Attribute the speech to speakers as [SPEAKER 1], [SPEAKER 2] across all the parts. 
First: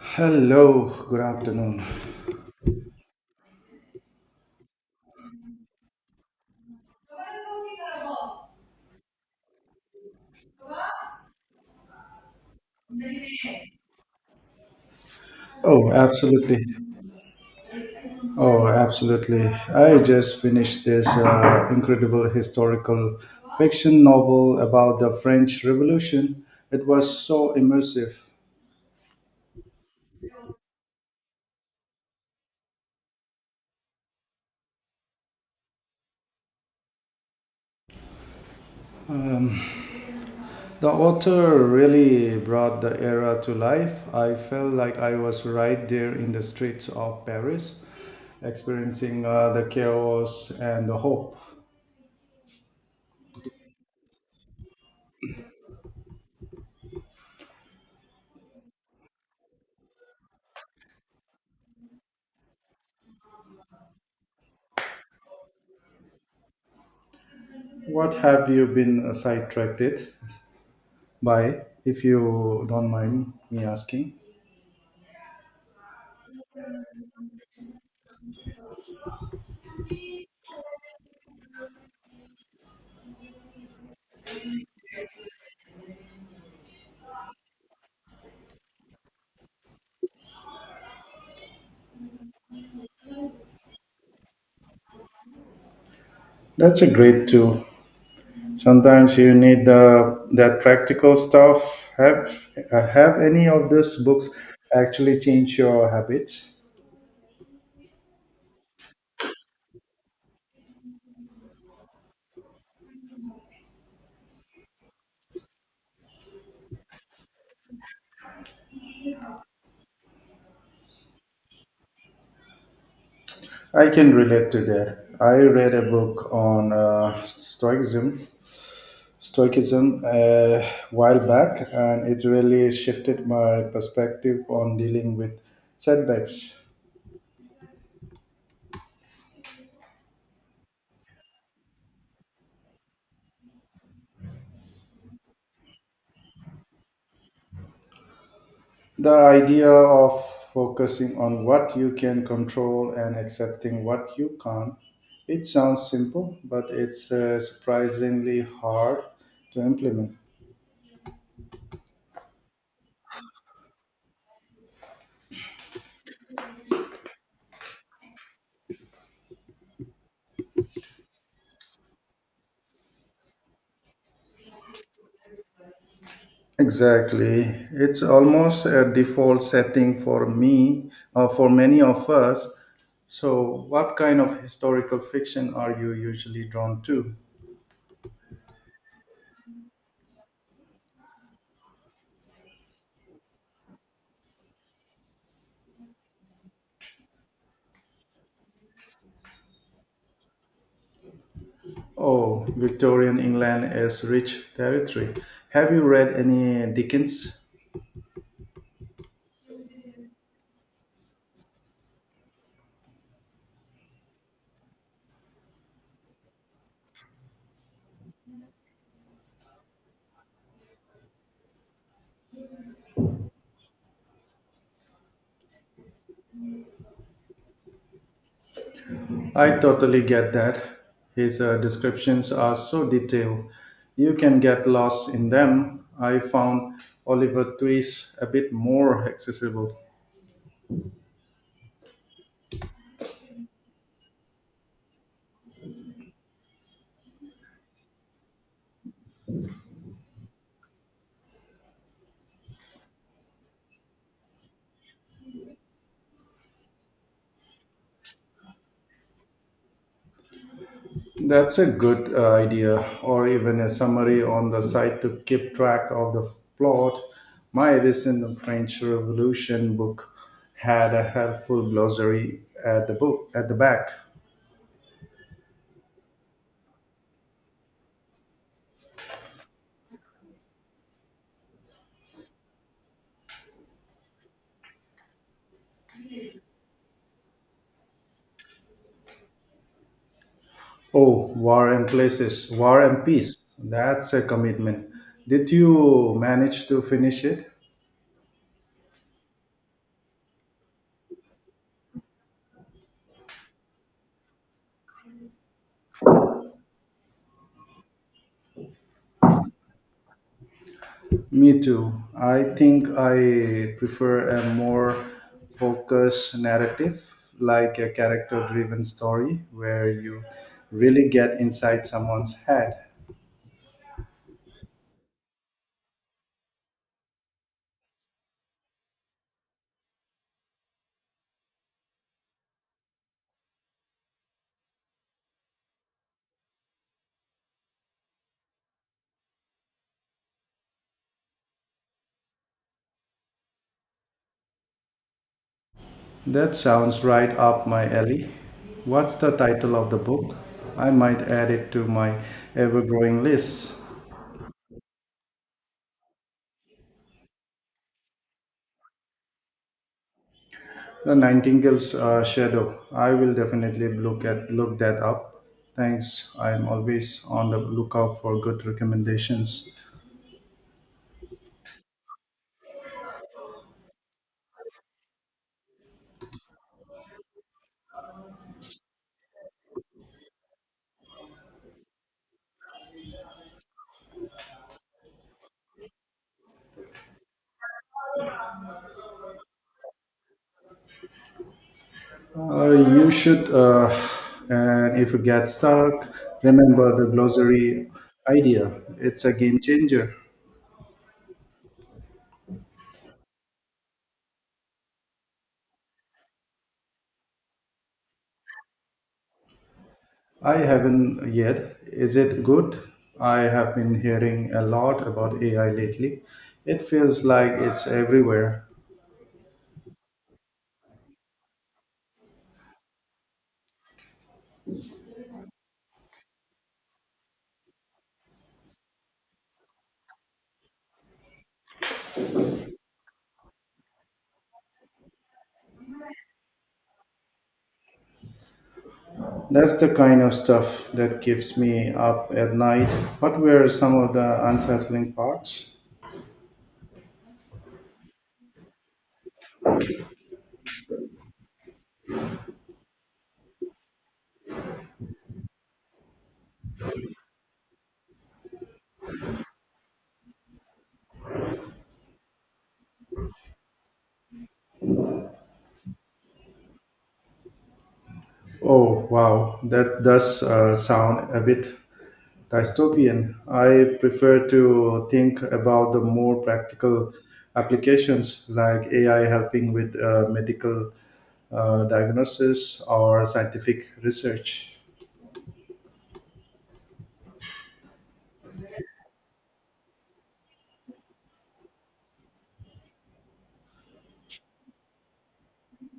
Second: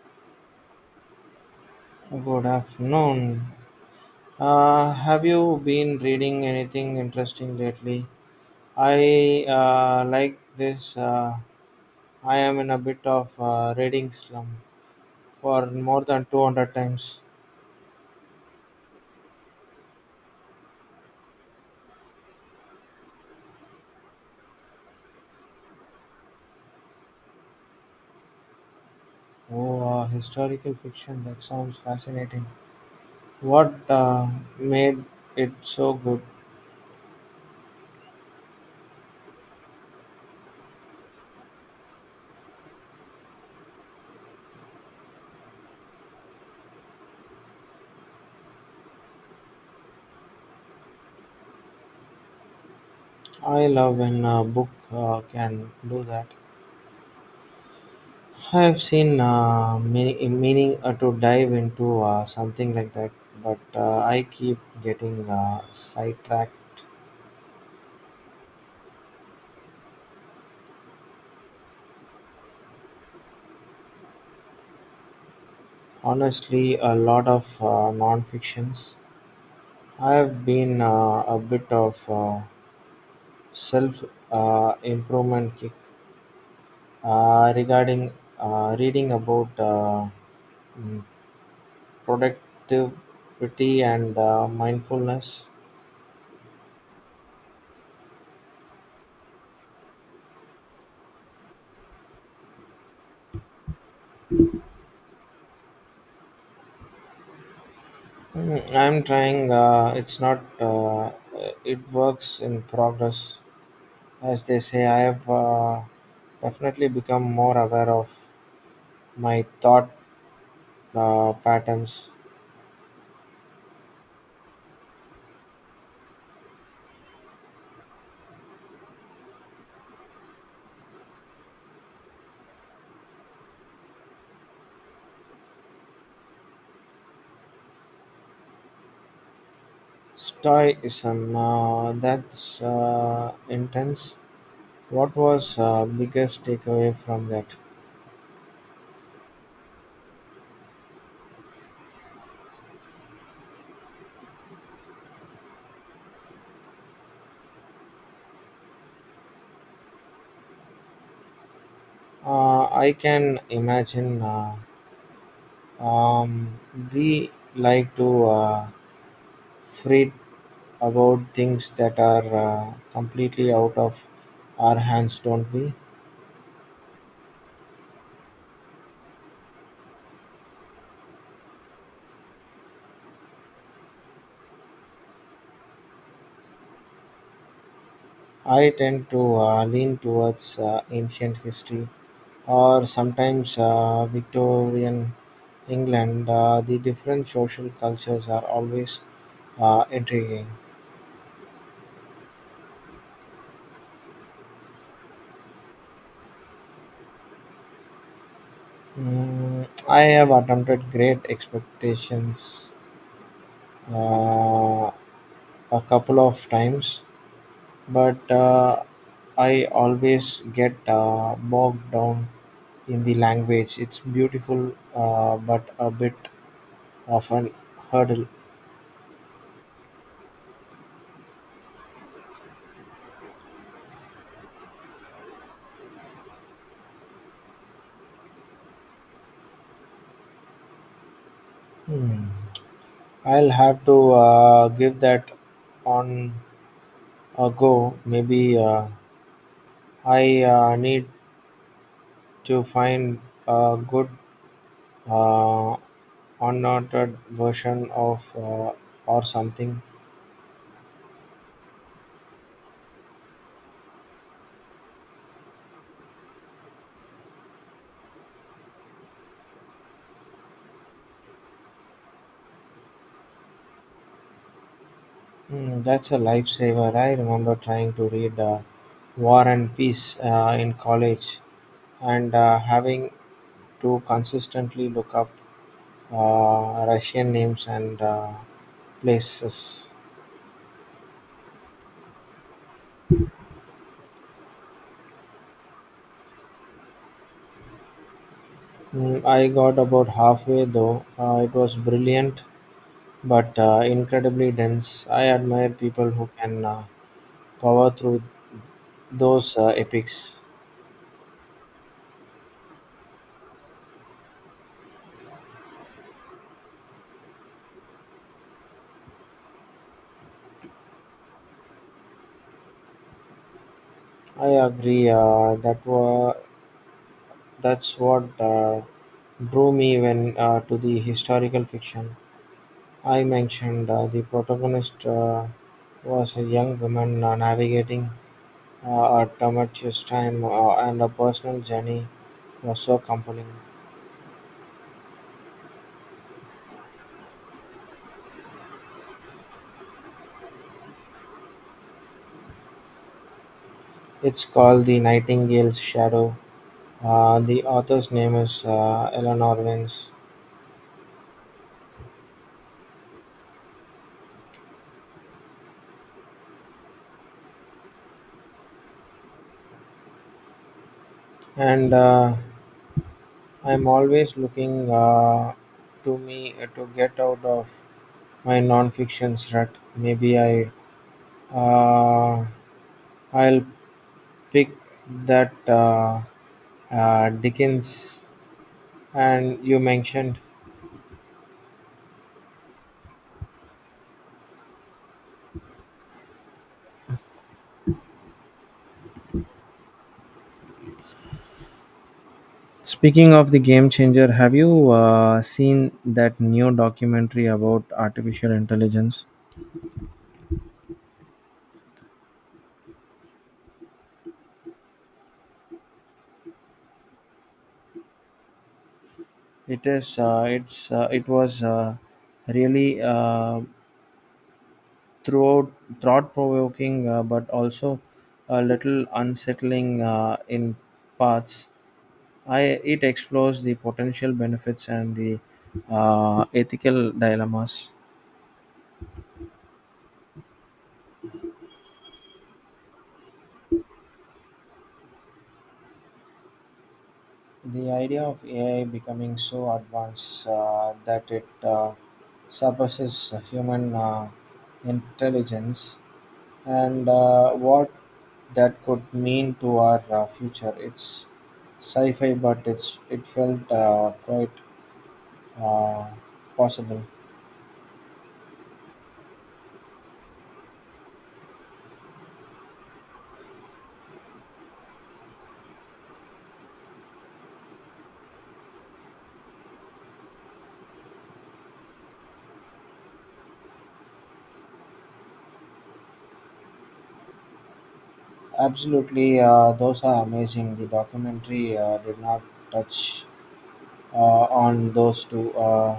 [SPEAKER 1] Hello, good afternoon.
[SPEAKER 2] Good afternoon. Have you been reading anything interesting lately? I like this. I am in a bit of reading slum for
[SPEAKER 1] Oh,
[SPEAKER 2] more than
[SPEAKER 1] absolutely.
[SPEAKER 2] 200 times.
[SPEAKER 1] Oh, absolutely. I just finished this incredible historical fiction novel about the French Revolution. It was so immersive.
[SPEAKER 2] Oh, historical fiction. That sounds fascinating. What made it so good?
[SPEAKER 1] Um, the author really brought the era to life. I felt like I was right there in the streets of Paris, experiencing the chaos and the hope.
[SPEAKER 2] I love when a book can do that. I have seen many, meaning to dive into something like that, but I keep getting sidetracked.
[SPEAKER 1] What have you been sidetracked? Bye, if you don't mind me asking.
[SPEAKER 2] Honestly, a lot of non-fictions. I have been a bit of self-improvement kick regarding reading about mm, productivity and mindfulness.
[SPEAKER 1] That's a great tool. Sometimes you need the that practical stuff. Have any of those books actually changed your habits?
[SPEAKER 2] I'm trying. It's not. Uh, it works in progress, as they say. I have definitely become more aware of my thought patterns.
[SPEAKER 1] I can relate to that. I read a book on stoicism a while back, and it really shifted my perspective on dealing with setbacks.
[SPEAKER 2] Stoicism. That's intense. What was biggest takeaway from that?
[SPEAKER 1] The idea of focusing on what you can control and accepting what you can't, it sounds simple, but it's surprisingly hard to implement.
[SPEAKER 2] I can imagine. Um, we like to. Freed about things that are completely out of our hands, don't we?
[SPEAKER 1] Exactly. It's almost a default setting for me, or for many of us. So, what kind of historical fiction are you usually drawn to?
[SPEAKER 2] I tend to lean towards ancient history or sometimes Victorian England. The different social cultures are always intriguing.
[SPEAKER 1] Oh, Victorian England is rich territory. Have you read any Dickens?
[SPEAKER 2] I have attempted great expectations uh, a couple of times, but I always get bogged down in the language. It's beautiful, but a bit of an hurdle.
[SPEAKER 1] I totally get that. His descriptions are so detailed. You can get lost in them. I found Oliver Twist a bit more accessible.
[SPEAKER 2] Hmm. I'll have to give that on a go. Maybe I need to find a good uh, unnoted version of or something.
[SPEAKER 1] That's a good idea, or even a summary on the site to keep track of the plot. My recent French Revolution book had a helpful glossary at the back.
[SPEAKER 2] That's a lifesaver. I remember trying to read War and Peace in college and having to consistently look up Russian names and places.
[SPEAKER 1] Oh, War and Peace. That's a commitment. Did you manage to finish it?
[SPEAKER 2] I got about halfway though. It was brilliant but incredibly dense. I admire people who can power through those epics.
[SPEAKER 1] Me too. I think I prefer a more focused narrative, like a character driven story where you really get inside someone's head.
[SPEAKER 2] I agree that were That's what drew me when to the historical fiction. I mentioned the protagonist was a young woman navigating a tumultuous time, and her personal journey was so compelling.
[SPEAKER 1] That sounds right up my alley. What's the title of the book? I might add it to my ever growing list.
[SPEAKER 2] It's called The Nightingale's Shadow. The author's name is Eleanor Vance.
[SPEAKER 1] The Nightingale's Shadow. I will definitely look that up. Thanks. I'm always on the lookout for good recommendations.
[SPEAKER 2] And I'm always looking to me to get out of my non-fiction rut. Maybe I Uh, I'll pick that Dickens and you mentioned.
[SPEAKER 1] You should, and if you get stuck, remember the glossary idea. It's a game changer.
[SPEAKER 2] Speaking of the game changer, have you seen that new documentary about artificial intelligence?
[SPEAKER 1] I haven't yet. Is it good? I have been hearing a lot about AI lately. It feels like it's everywhere.
[SPEAKER 2] It is. It was really throughout thought provoking, but also a little unsettling in parts. It explores the potential benefits and the ethical dilemmas.
[SPEAKER 1] That's the kind of stuff that keeps me up at night. What were some of the unsettling parts?
[SPEAKER 2] The idea of AI becoming so advanced that it surpasses human intelligence and what that could mean to our future. It's sci-fi, but it felt quite uh, possible.
[SPEAKER 1] Oh, wow, that does sound a bit dystopian. I prefer to think about the more practical applications like AI helping with medical diagnosis or scientific research.
[SPEAKER 2] Absolutely, those are amazing. The documentary did not touch on those two,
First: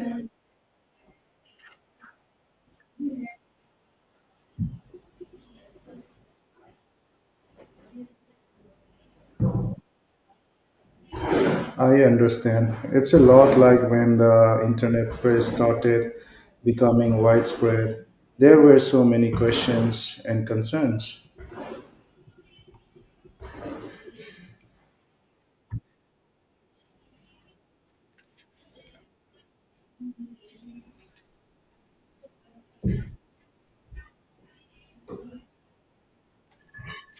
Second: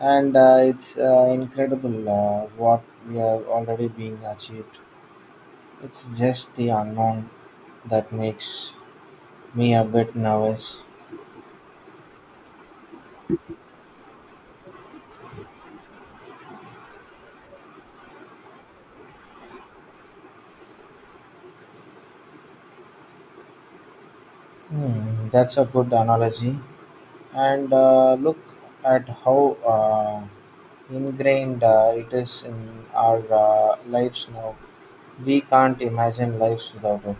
[SPEAKER 2] and it's incredible what we have already been achieved. It's just the unknown that makes me a bit nervous.
[SPEAKER 1] I understand. It's a lot like when the internet first started becoming widespread. There were so many questions and concerns.
[SPEAKER 2] That's a good analogy. And look at how ingrained it is in our lives now. We can't imagine lives without it.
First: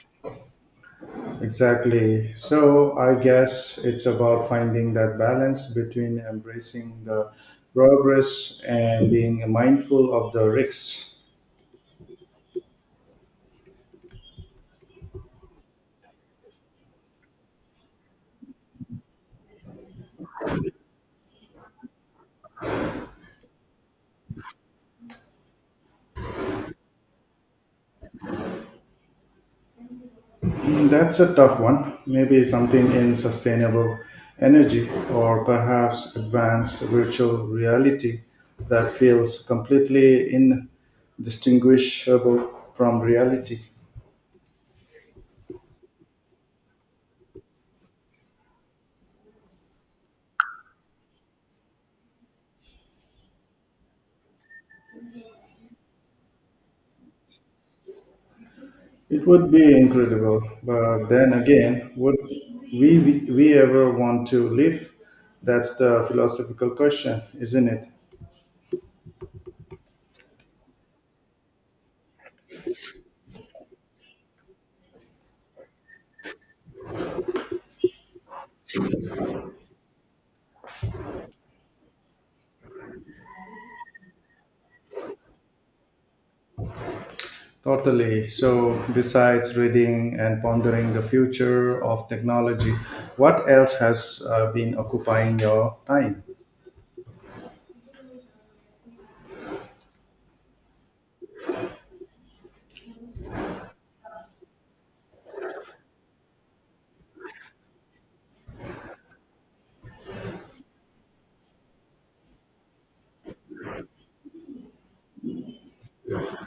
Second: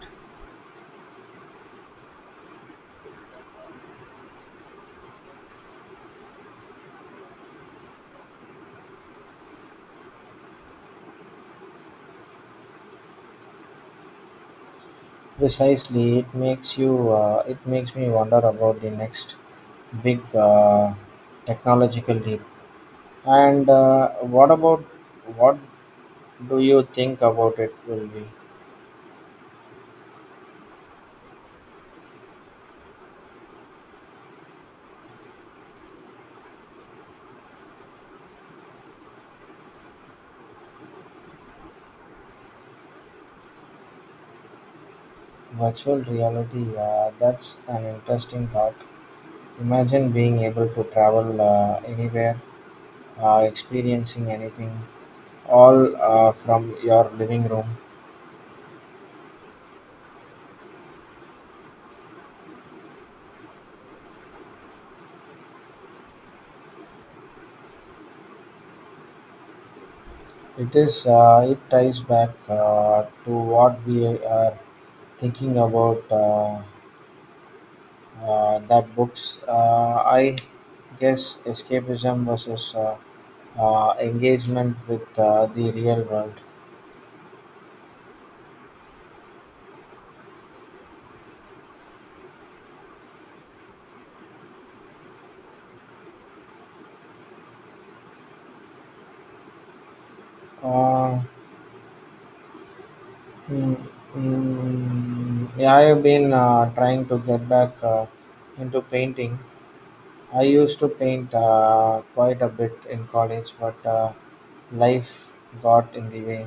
[SPEAKER 1] Exactly. So I guess it's about finding that balance between embracing the progress and being mindful of the risks.
[SPEAKER 2] Precisely, it makes me wonder about the next big technological leap. And what about what do you think about it will be?
[SPEAKER 1] Mm, that's a tough one. Maybe something in sustainable energy or perhaps advanced virtual reality that feels completely indistinguishable from reality.
[SPEAKER 2] Virtual reality, that's an interesting thought. Imagine being able to travel anywhere, experiencing anything, all from your living room.
[SPEAKER 1] It would be incredible, but then again, would we ever want to live? That's the philosophical question, isn't it?
[SPEAKER 2] It is. It ties back to what we are thinking about. The books, I guess, escapism versus engagement with the real world.
[SPEAKER 1] Totally. So, besides reading and pondering the future of technology, what else has been occupying your time?
[SPEAKER 2] Uh, mm, yeah, I have been trying to get back into painting. I used to paint quite a bit in college, but life got in the way.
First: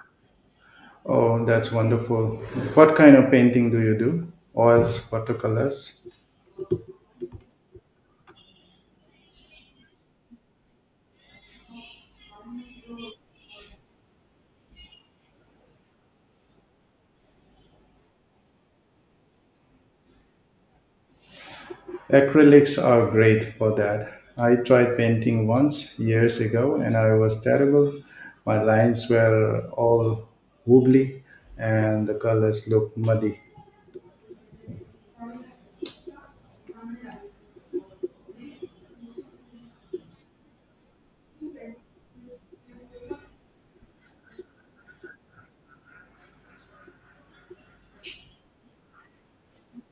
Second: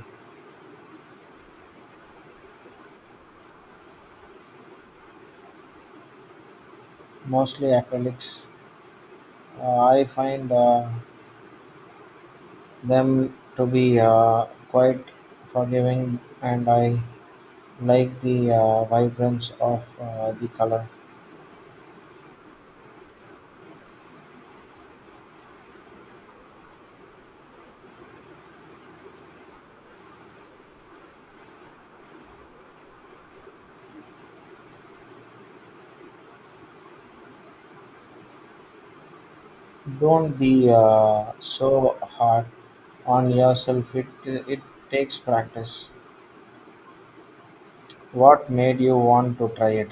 [SPEAKER 1] Oh, that's wonderful. What kind of painting do you do? Oils, watercolors?
[SPEAKER 2] Mostly acrylics. I find them to be quite forgiving, and I like the vibrance of the color.
[SPEAKER 1] Acrylics are great for that. I tried painting once years ago and I was terrible. My lines were all wobbly and the colors looked muddy.
[SPEAKER 2] Don't be so hard on yourself. It takes practice. What made you want to try it?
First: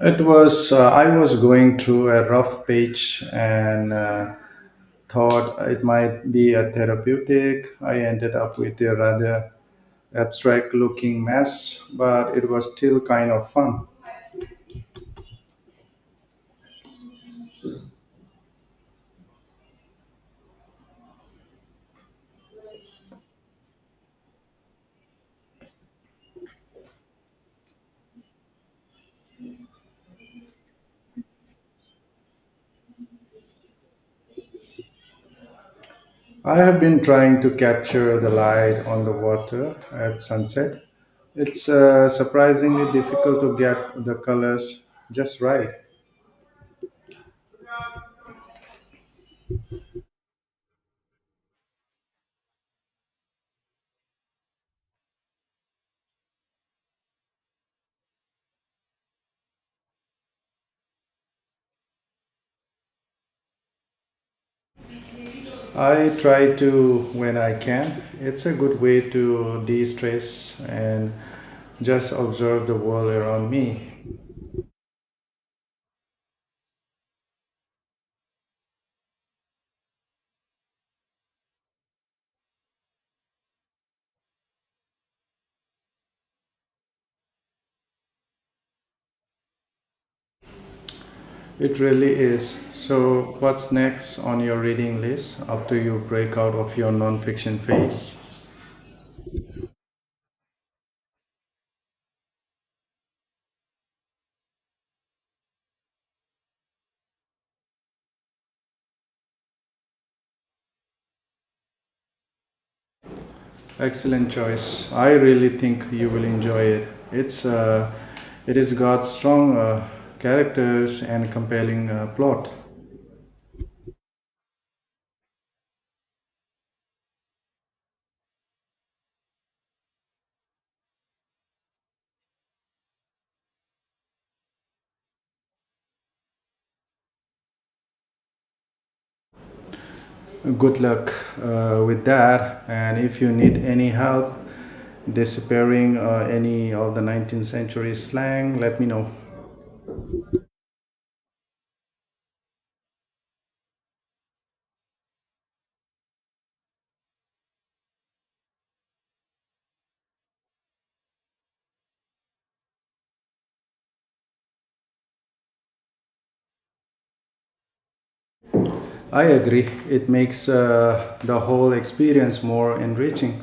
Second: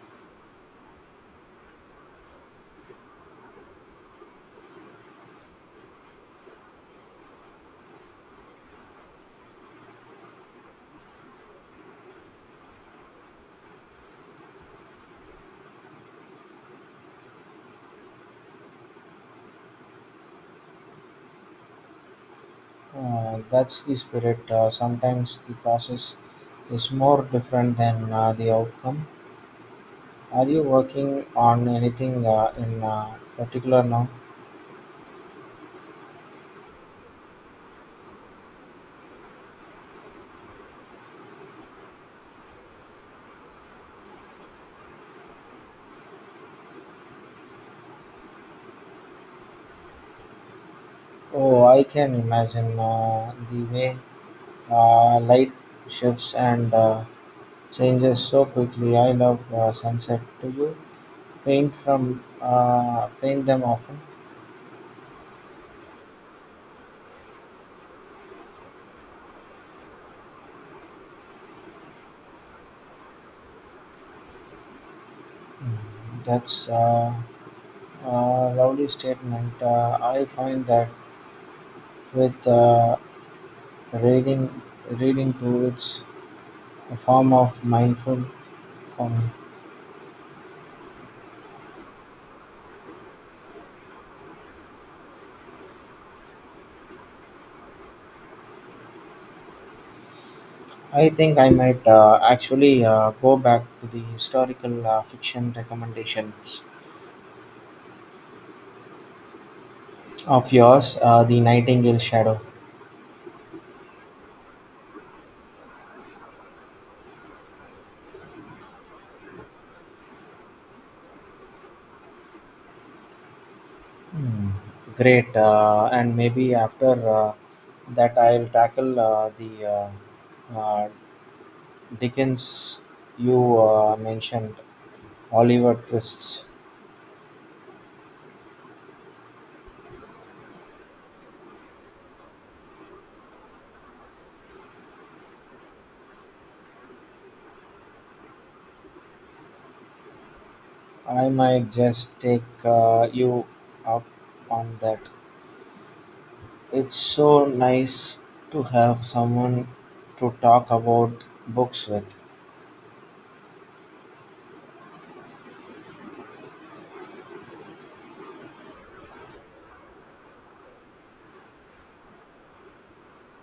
[SPEAKER 1] I was going through a rough patch and thought it might be a therapeutic. I ended up with a rather abstract looking mess, but it was still kind of fun.
[SPEAKER 2] That's the spirit. Sometimes the process is more different than the outcome. Are you working on anything in particular now?
[SPEAKER 1] I have been trying to capture the light on the water at sunset. It's surprisingly difficult to get the colors just right.
[SPEAKER 2] Oh, I can imagine the way light shifts and changes so quickly. I love sunset. Do you paint them often?
[SPEAKER 1] I try to when I can. It's a good way to de stress and just observe the world around me.
[SPEAKER 2] Mm, That's a lovely statement. I find that with reading, reading too, it's a form of mindful for me.
[SPEAKER 1] It really is. So, what's next on your reading list after you break out of your non-fiction phase?
[SPEAKER 2] I think I might actually go back to the historical fiction recommendations of yours, The Nightingale Shadow.
[SPEAKER 1] Excellent choice. I really think you will enjoy it. It is got strong characters and compelling plot.
[SPEAKER 2] Hmm. Great, and maybe after that I'll tackle the uh, uh, Dickens you mentioned, Oliver Twist.
[SPEAKER 1] Good luck with that. And if you need any help disappearing any of the 19th century slang, let me know.
[SPEAKER 2] I might just take you up on that. It's so nice to have someone to talk about books with.
[SPEAKER 1] I agree. It makes the whole experience more enriching.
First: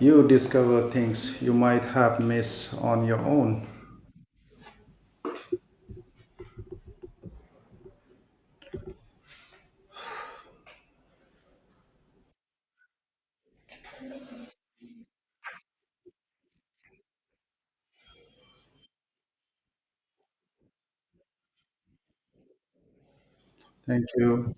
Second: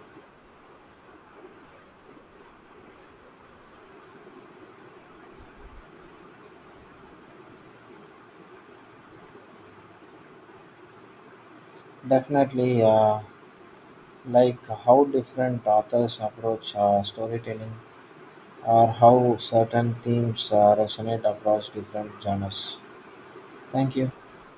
[SPEAKER 1] You discover things you might have missed on your own.
[SPEAKER 2] Definitely, like how different authors approach storytelling or how certain themes resonate across different genres. Thank
[SPEAKER 1] Thank
[SPEAKER 2] you.
[SPEAKER 1] you.